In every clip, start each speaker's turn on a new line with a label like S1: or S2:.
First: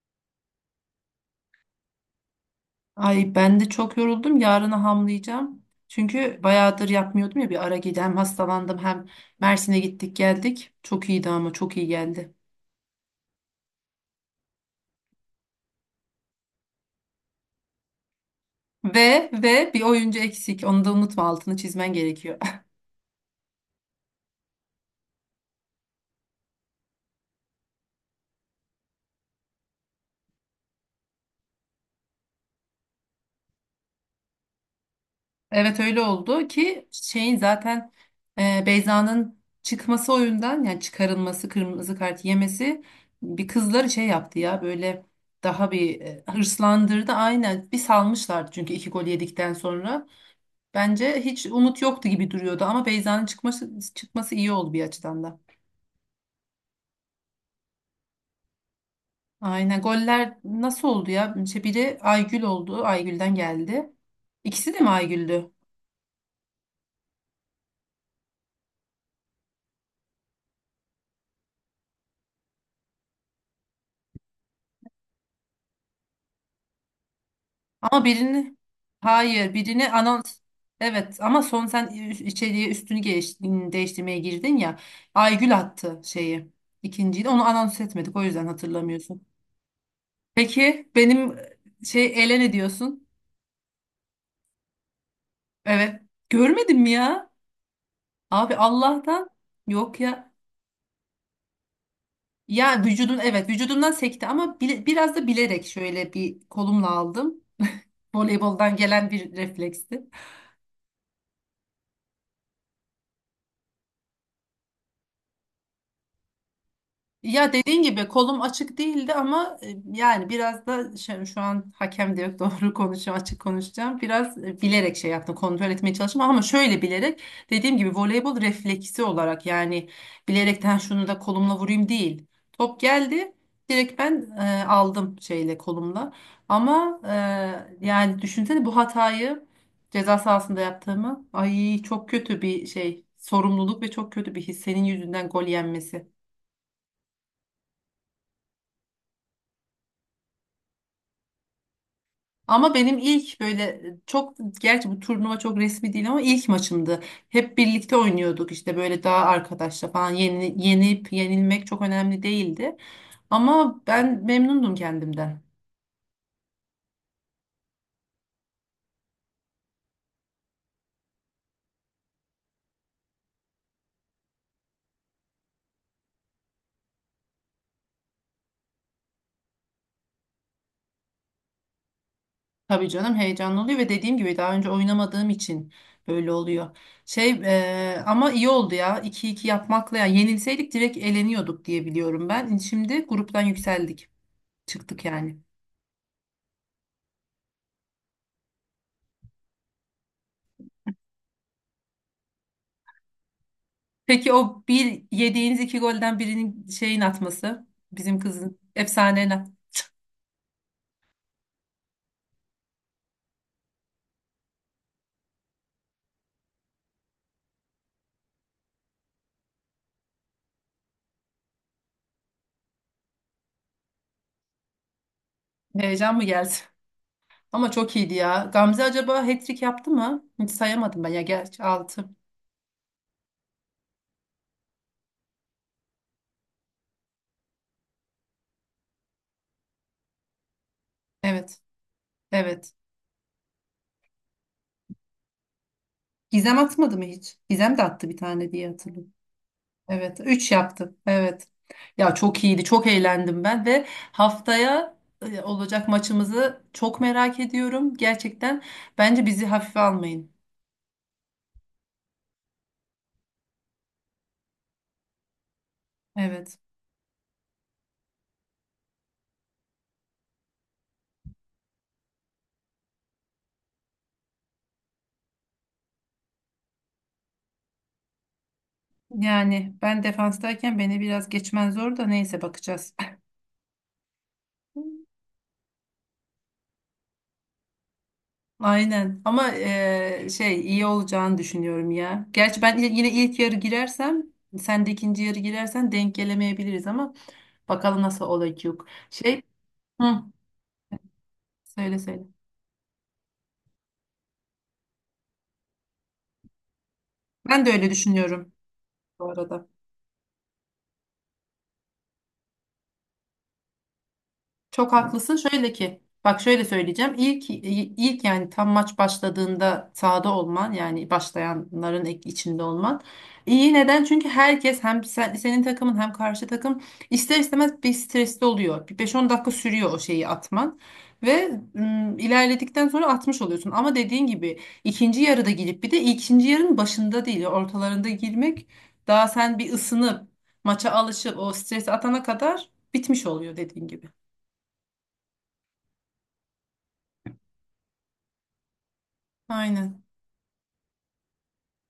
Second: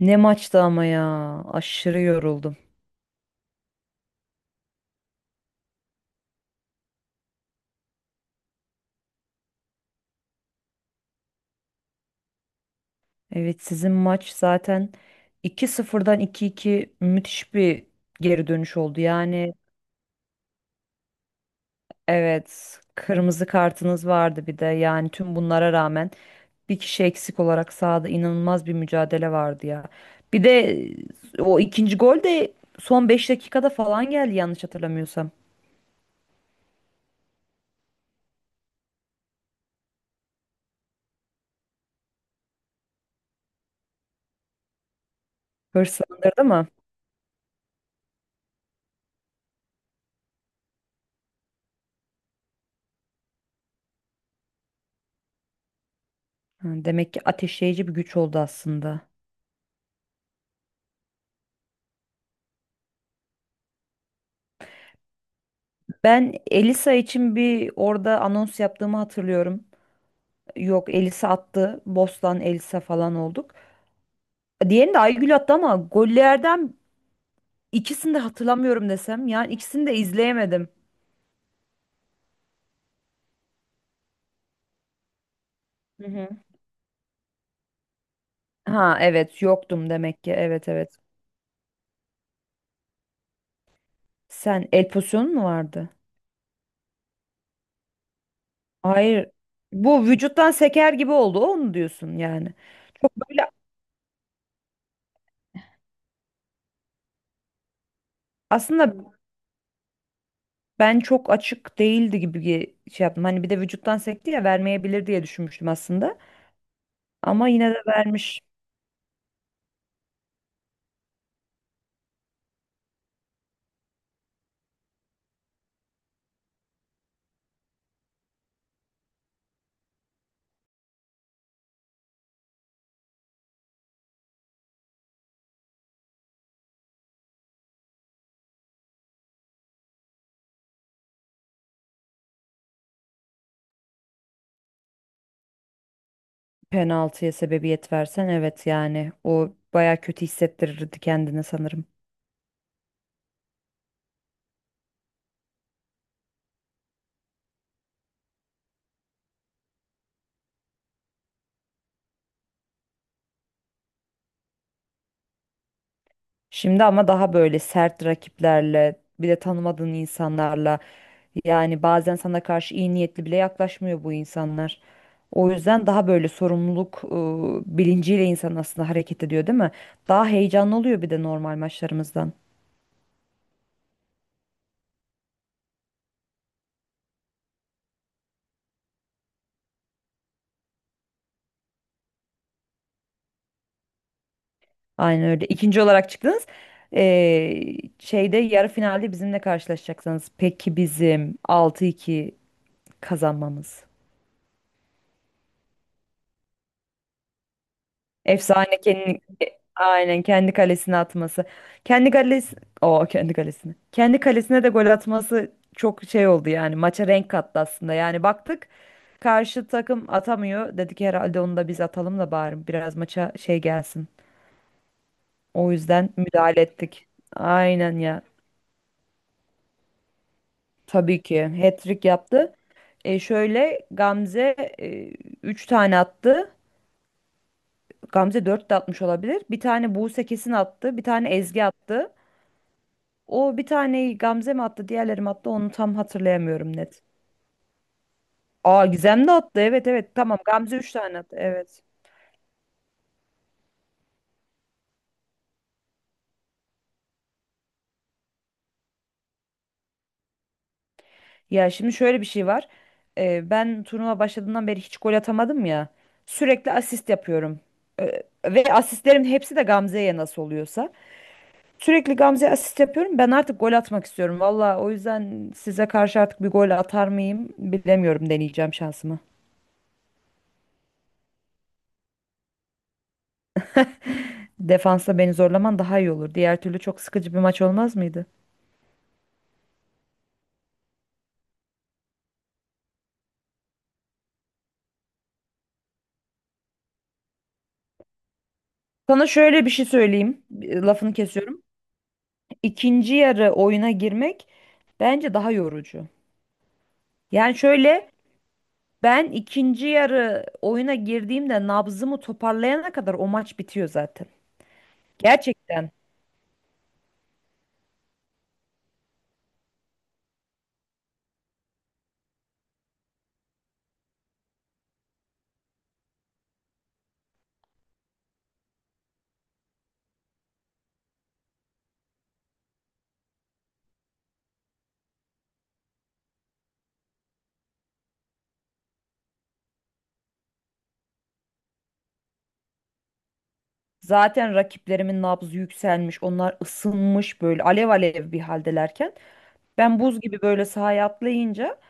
S1: Ne maçtı ama ya. Aşırı yoruldum.
S2: Ay ben de çok yoruldum. Yarına hamlayacağım. Çünkü bayağıdır yapmıyordum ya bir ara gidi. Hem hastalandım hem Mersin'e gittik geldik. Çok iyiydi ama çok iyi geldi.
S1: Evet sizin maç zaten iki sıfırdan iki iki müthiş bir geri dönüş oldu.
S2: Ve
S1: Yani
S2: ve bir oyuncu eksik. Onu da unutma, altını çizmen gerekiyor.
S1: evet kırmızı kartınız vardı bir de. Yani tüm bunlara rağmen bir kişi eksik olarak sahada inanılmaz bir mücadele vardı ya. Bir de o ikinci gol de son 5 dakikada falan geldi yanlış hatırlamıyorsam.
S2: Evet, öyle oldu ki şeyin zaten Beyza'nın çıkması oyundan, yani çıkarılması, kırmızı kart yemesi bir kızları şey yaptı ya böyle, daha bir
S1: Hırslandırdı mı?
S2: hırslandırdı. Aynen, bir salmışlardı çünkü iki gol yedikten sonra. Bence hiç umut yoktu gibi duruyordu ama Beyza'nın çıkması iyi oldu bir açıdan da.
S1: Ha, demek ki ateşleyici bir güç oldu aslında.
S2: Aynen, goller nasıl oldu ya? İşte biri Aygül oldu. Aygül'den geldi. İkisi de mi Aygül'dü?
S1: Ben Elisa için bir orada anons yaptığımı hatırlıyorum. Yok Elisa attı. Bostan Elisa falan olduk. Diğerini de Aygül attı ama gollerden
S2: Ama
S1: ikisini de
S2: birini,
S1: hatırlamıyorum desem. Yani
S2: hayır
S1: ikisini
S2: birini
S1: de
S2: anons,
S1: izleyemedim.
S2: evet ama son sen içeriye değiştirmeye girdin ya. Aygül attı
S1: Hı hı.
S2: şeyi. İkinciyi de onu anons etmedik, o yüzden
S1: Ha
S2: hatırlamıyorsun.
S1: evet yoktum demek ki. Evet
S2: Peki
S1: evet.
S2: benim şey ele ne diyorsun?
S1: Sen el pozisyonu mu vardı?
S2: Evet. Görmedin mi ya? Abi Allah'tan
S1: Hayır.
S2: yok
S1: Bu
S2: ya.
S1: vücuttan seker gibi oldu. O mu diyorsun yani?
S2: Ya vücudun, evet
S1: Böyle
S2: vücudumdan sekti ama biraz da bilerek şöyle bir kolumla aldım. Voleyboldan
S1: aslında
S2: gelen bir refleksti.
S1: ben çok açık değildi gibi şey yaptım. Hani bir de vücuttan sekti ya vermeyebilir diye düşünmüştüm aslında. Ama
S2: Ya
S1: yine
S2: dediğin
S1: de
S2: gibi
S1: vermiş.
S2: kolum açık değildi ama yani biraz da şu an hakem de yok doğru konuşacağım, açık konuşacağım. Biraz bilerek şey yaptım, kontrol etmeye çalıştım ama şöyle bilerek, dediğim gibi voleybol refleksi olarak yani bilerekten şunu da kolumla vurayım değil. Top geldi, direkt ben aldım şeyle kolumla ama yani düşünsene bu hatayı ceza sahasında yaptığımı, ay çok kötü bir şey, sorumluluk ve çok kötü bir his senin yüzünden gol yenmesi.
S1: Penaltıya sebebiyet versen evet yani o baya kötü hissettirirdi kendini sanırım.
S2: Ama benim ilk böyle çok, gerçi bu turnuva çok resmi değil ama ilk maçımdı. Hep birlikte oynuyorduk işte, böyle daha arkadaşla falan, yenip yenilmek çok önemli değildi. Ama ben memnundum kendimden.
S1: Şimdi ama daha böyle sert rakiplerle bir de tanımadığın insanlarla yani bazen sana karşı iyi niyetli bile yaklaşmıyor bu insanlar. O yüzden daha böyle sorumluluk bilinciyle insan aslında hareket ediyor değil mi? Daha heyecanlı oluyor bir de normal maçlarımızdan.
S2: Tabii canım, heyecanlı oluyor ve dediğim gibi daha önce oynamadığım için böyle oluyor. Şey Ama iyi oldu ya, 2-2 yapmakla, ya yenilseydik direkt eleniyorduk diye biliyorum ben. Şimdi gruptan yükseldik, çıktık
S1: Aynen
S2: yani.
S1: öyle. İkinci olarak çıktınız. Ee, Şeyde yarı finalde bizimle karşılaşacaksınız. Peki bizim 6-2 kazanmamız.
S2: Peki o bir yediğiniz iki golden birinin şeyin atması, bizim kızın
S1: Efsane kendi
S2: efsane
S1: aynen kendi kalesine atması. Kendi kalesi o kendi kalesine. Kendi kalesine de gol atması çok şey oldu yani maça renk kattı aslında. Yani baktık karşı takım atamıyor. Dedik herhalde onu da biz atalım da bari biraz maça şey gelsin. O yüzden
S2: heyecan mı geldi?
S1: müdahale ettik.
S2: Ama çok
S1: Aynen
S2: iyiydi
S1: ya.
S2: ya. Gamze acaba hat-trick yaptı mı? Hiç sayamadım ben ya,
S1: Tabii ki
S2: gerçi
S1: hat-trick
S2: altı.
S1: yaptı. E şöyle Gamze e, 3 tane attı. Gamze 4 de atmış olabilir. Bir tane Buse kesin attı. Bir tane
S2: Evet.
S1: Ezgi attı.
S2: Evet.
S1: O bir taneyi Gamze mi attı, diğerleri mi attı onu tam
S2: Gizem
S1: hatırlayamıyorum
S2: atmadı
S1: net.
S2: mı hiç? Gizem de attı bir tane diye
S1: Aa
S2: hatırlıyorum.
S1: Gizem de attı. Evet evet
S2: Evet.
S1: tamam
S2: Üç
S1: Gamze 3
S2: yaptı.
S1: tane attı.
S2: Evet.
S1: Evet.
S2: Ya çok iyiydi. Çok eğlendim ben ve haftaya olacak maçımızı çok merak ediyorum. Gerçekten bence bizi hafife almayın.
S1: Ya şimdi şöyle bir şey var. Ben turnuva başladığından beri hiç gol atamadım ya.
S2: Evet.
S1: Sürekli asist yapıyorum. Ve asistlerim hepsi de Gamze'ye nasıl oluyorsa. Sürekli Gamze'ye asist yapıyorum. Ben artık gol atmak istiyorum. Valla o yüzden size karşı artık bir gol atar mıyım bilemiyorum deneyeceğim şansımı.
S2: Yani ben defanstayken beni biraz geçmen zor da, neyse bakacağız.
S1: Defansa beni zorlaman daha iyi olur. Diğer türlü çok sıkıcı bir maç olmaz mıydı?
S2: Aynen ama şey iyi olacağını düşünüyorum ya. Gerçi ben yine ilk yarı girersem sen de ikinci yarı girersen denk gelemeyebiliriz ama bakalım nasıl olacak.
S1: Sana
S2: Şey
S1: şöyle bir şey
S2: hı,
S1: söyleyeyim. Lafını kesiyorum.
S2: söyle söyle.
S1: İkinci yarı oyuna girmek bence daha yorucu. Yani
S2: Ben de öyle
S1: şöyle
S2: düşünüyorum
S1: ben
S2: bu arada.
S1: ikinci yarı oyuna girdiğimde nabzımı toparlayana kadar o maç bitiyor zaten.
S2: Çok haklısın. Şöyle
S1: Gerçekten.
S2: ki, bak şöyle söyleyeceğim. İlk, yani tam maç başladığında sahada olman, yani başlayanların içinde olman iyi. Neden? Çünkü herkes, hem senin takımın hem karşı takım, ister istemez bir stresli oluyor. Bir 5-10 dakika sürüyor o şeyi atman ve ilerledikten sonra atmış oluyorsun. Ama dediğin gibi ikinci yarıda girip, bir de ikinci yarının başında değil, ortalarında girmek, daha sen bir ısınıp maça alışıp o stresi atana kadar bitmiş oluyor dediğin gibi.
S1: Zaten rakiplerimin nabzı yükselmiş. Onlar ısınmış böyle alev alev bir haldelerken. Ben
S2: Aynen.
S1: buz gibi böyle sahaya atlayınca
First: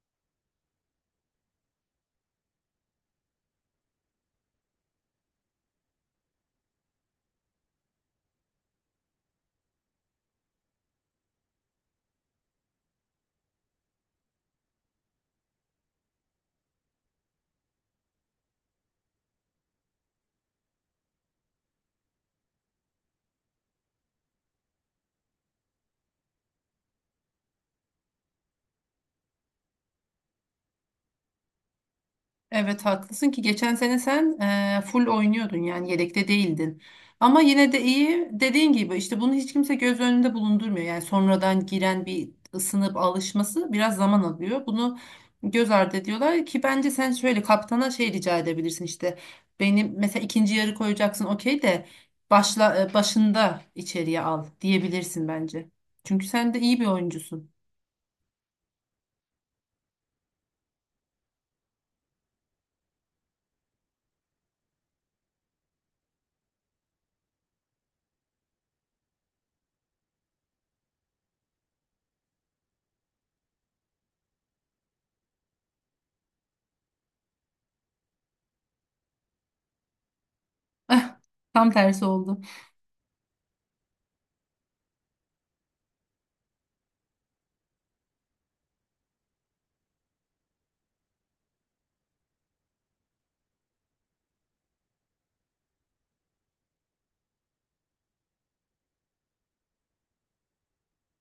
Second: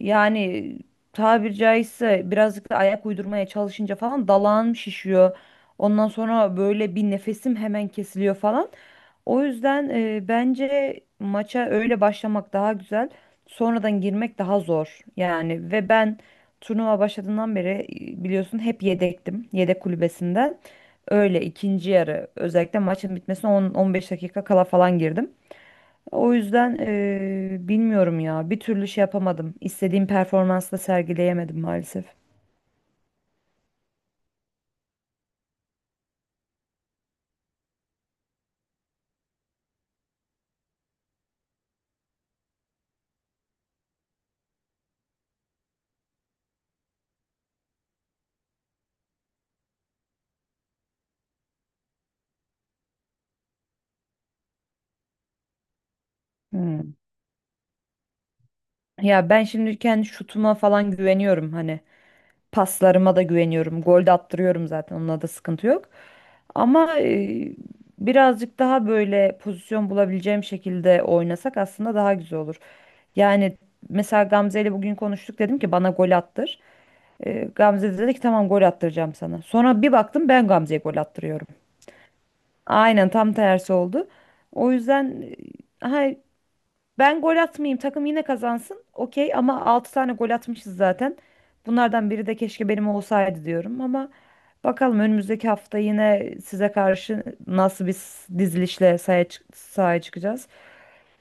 S1: yani tabiri caizse birazcık da ayak uydurmaya çalışınca falan dalağım şişiyor. Ondan sonra böyle bir nefesim hemen kesiliyor falan. O yüzden bence maça öyle başlamak daha güzel. Sonradan girmek daha zor. Yani ve ben turnuva başladığından beri biliyorsun hep yedektim. Yedek kulübesinden. Öyle ikinci yarı özellikle maçın bitmesine 10-15 dakika kala falan girdim. O yüzden bilmiyorum ya. Bir türlü şey yapamadım. İstediğim performansla sergileyemedim maalesef.
S2: Evet, haklısın ki geçen sene sen full oynuyordun, yani yedekte değildin. Ama yine de iyi, dediğin gibi işte bunu hiç kimse göz önünde bulundurmuyor. Yani sonradan giren bir ısınıp alışması biraz zaman alıyor. Bunu göz ardı ediyorlar ki bence sen şöyle kaptana şey rica edebilirsin işte. Benim mesela ikinci yarı koyacaksın okey, de başında içeriye al diyebilirsin bence. Çünkü sen de iyi bir
S1: Hmm.
S2: oyuncusun.
S1: Ya ben şimdi kendi şutuma falan güveniyorum hani. Paslarıma da güveniyorum. Gol de attırıyorum zaten. Onunla da sıkıntı yok. Ama birazcık daha böyle pozisyon bulabileceğim şekilde oynasak aslında daha güzel olur. Yani mesela Gamze ile bugün konuştuk dedim ki bana gol attır. Gamze de dedi ki tamam gol attıracağım sana. Sonra bir baktım ben Gamze'ye gol attırıyorum.
S2: Tam tersi oldu.
S1: Aynen tam tersi oldu. O yüzden e, ha, ben gol atmayayım takım yine kazansın. Okey ama 6 tane gol atmışız zaten. Bunlardan biri de keşke benim olsaydı diyorum ama bakalım önümüzdeki hafta yine size karşı nasıl bir dizilişle sahaya çıkacağız.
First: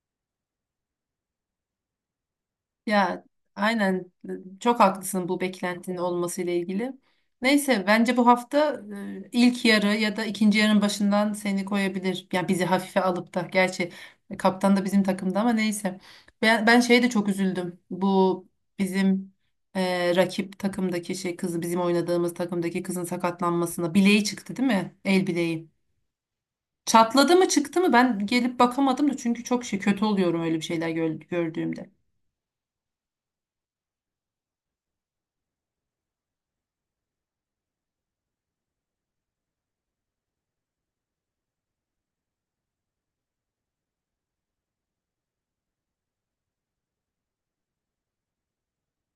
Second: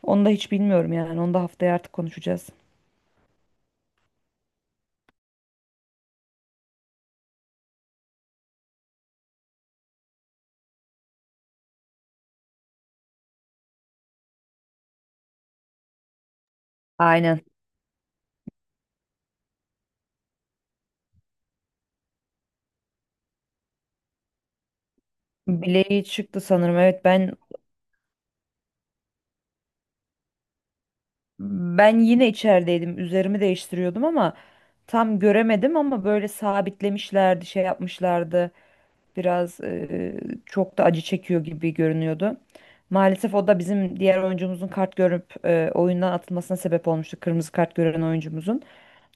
S1: Onu da hiç bilmiyorum yani. Onu da haftaya artık konuşacağız.
S2: Ya aynen, çok haklısın bu beklentinin olması ile ilgili. Neyse bence bu hafta ilk yarı ya da ikinci yarının başından seni koyabilir. Ya bizi hafife alıp da, gerçi kaptan da bizim takımda ama neyse. Ben şeye de çok
S1: Aynen.
S2: üzüldüm. Bu bizim rakip takımdaki şey kızı bizim oynadığımız takımdaki kızın sakatlanmasına, bileği çıktı değil mi? El bileği.
S1: Bileği çıktı sanırım.
S2: Çatladı mı çıktı mı, ben gelip bakamadım da çünkü çok şey kötü oluyorum öyle bir şeyler gördüğümde.
S1: Ben yine içerideydim. Üzerimi değiştiriyordum ama tam göremedim ama böyle sabitlemişlerdi, şey yapmışlardı. Biraz çok da acı çekiyor gibi görünüyordu. Maalesef o da bizim diğer oyuncumuzun kart görüp oyundan atılmasına sebep olmuştu. Kırmızı kart gören oyuncumuzun.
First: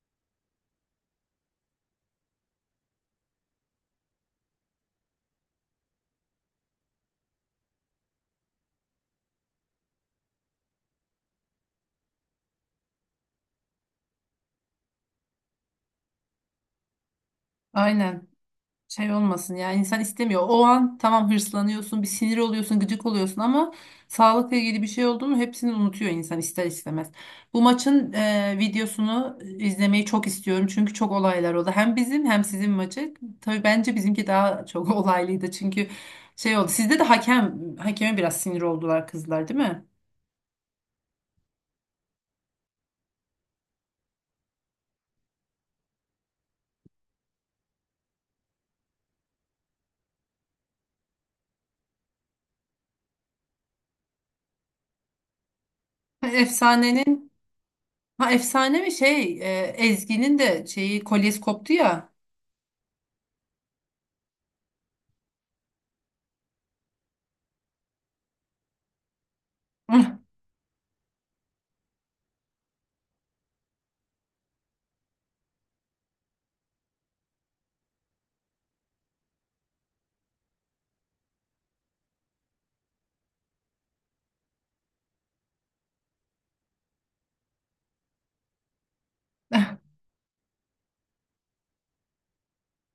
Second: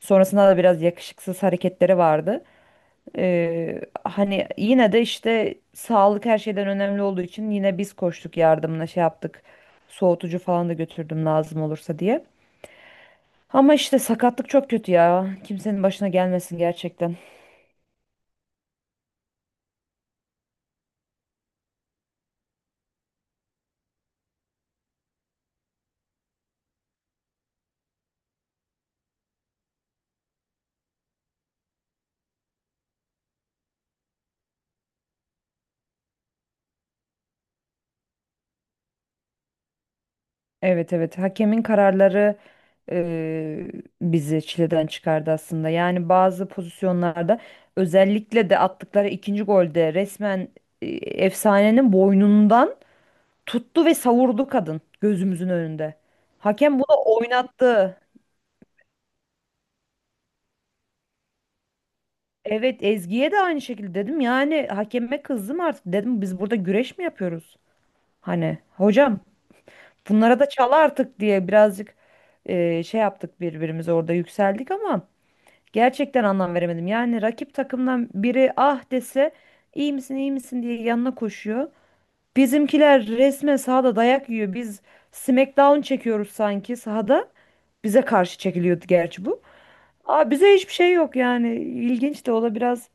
S1: Sonrasında da biraz yakışıksız hareketleri vardı. E, hani yine de işte sağlık her şeyden önemli olduğu için yine biz koştuk yardımına şey yaptık. Soğutucu falan da götürdüm lazım olursa diye. Ama işte sakatlık çok kötü ya. Kimsenin başına gelmesin gerçekten.
S2: Aynen. Şey olmasın yani, insan istemiyor. O an tamam hırslanıyorsun, bir sinir oluyorsun, gıcık oluyorsun ama sağlıkla ilgili bir şey oldu mu hepsini unutuyor insan ister istemez. Bu maçın videosunu izlemeyi çok istiyorum çünkü çok olaylar oldu. Hem bizim hem sizin maçı. Tabii bence bizimki daha çok olaylıydı çünkü şey oldu. Sizde de hakem, hakeme biraz sinir oldular kızlar değil mi?
S1: Evet evet hakemin kararları eee, bizi çileden çıkardı aslında. Yani bazı pozisyonlarda özellikle de attıkları ikinci golde resmen e, efsanenin boynundan tuttu ve savurdu kadın gözümüzün önünde. Hakem bunu
S2: Efsanenin,
S1: oynattı.
S2: ha efsane mi, Ezgi'nin de şeyi kolyesi koptu ya.
S1: Evet Ezgi'ye de aynı şekilde dedim. Yani hakeme kızdım artık dedim biz burada güreş mi yapıyoruz? Hani hocam bunlara da çal artık diye birazcık şey yaptık birbirimize orada yükseldik ama gerçekten anlam veremedim. Yani rakip takımdan biri ah dese iyi misin iyi misin diye yanına koşuyor. Bizimkiler resmen sahada dayak yiyor. Biz Smackdown çekiyoruz sanki sahada. Bize karşı çekiliyordu gerçi bu. Aa, bize hiçbir şey yok yani. İlginç de o da biraz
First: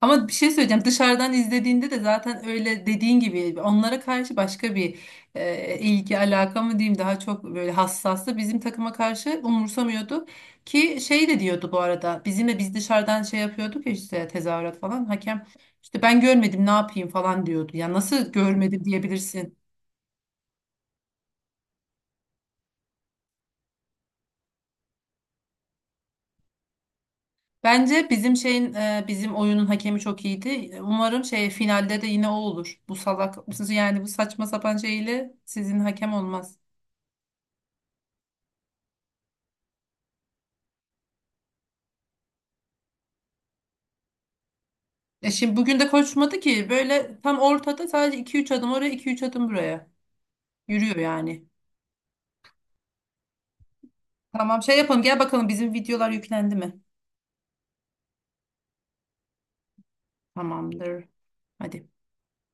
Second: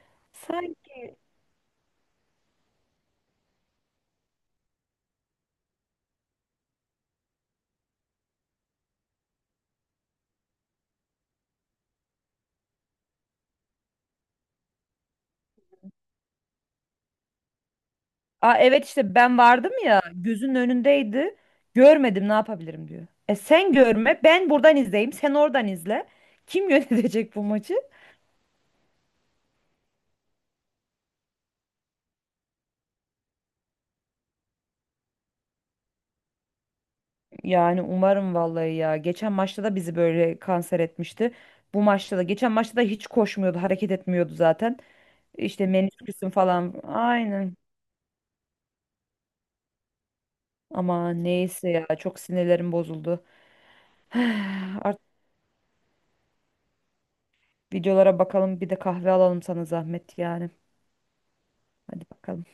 S2: Ama bir şey söyleyeceğim. Dışarıdan izlediğinde de zaten öyle, dediğin gibi onlara karşı başka bir ilgi alaka mı diyeyim, daha çok böyle hassastı. Bizim takıma karşı umursamıyordu ki, şey de diyordu bu arada. Bizimle biz dışarıdan şey yapıyorduk ya işte, tezahürat falan. Hakem işte ben görmedim ne yapayım falan diyordu. Ya nasıl
S1: aa,
S2: görmedim
S1: evet işte ben
S2: diyebilirsin.
S1: vardım ya gözünün önündeydi. Görmedim ne yapabilirim diyor. E sen görme ben buradan izleyeyim sen oradan izle. Kim yönetecek bu maçı?
S2: Bence bizim şeyin bizim oyunun hakemi çok iyiydi. Umarım şey finalde de yine o olur. Bu salak, yani bu saçma sapan şeyle sizin hakem olmaz.
S1: Yani umarım vallahi ya. Geçen maçta da bizi böyle kanser etmişti. Bu maçta da geçen maçta da hiç koşmuyordu hareket etmiyordu zaten.
S2: E şimdi
S1: İşte
S2: bugün de
S1: menisküsün
S2: koşmadı ki
S1: falan
S2: böyle, tam
S1: aynen.
S2: ortada sadece 2-3 adım oraya, 2-3 adım buraya. Yürüyor
S1: Ama
S2: yani.
S1: neyse ya çok sinirlerim bozuldu.
S2: Tamam şey
S1: Artık
S2: yapalım, gel bakalım bizim videolar yüklendi mi?
S1: videolara bakalım bir de kahve alalım sana zahmet yani.
S2: Tamamdır. Hadi.
S1: Hadi bakalım.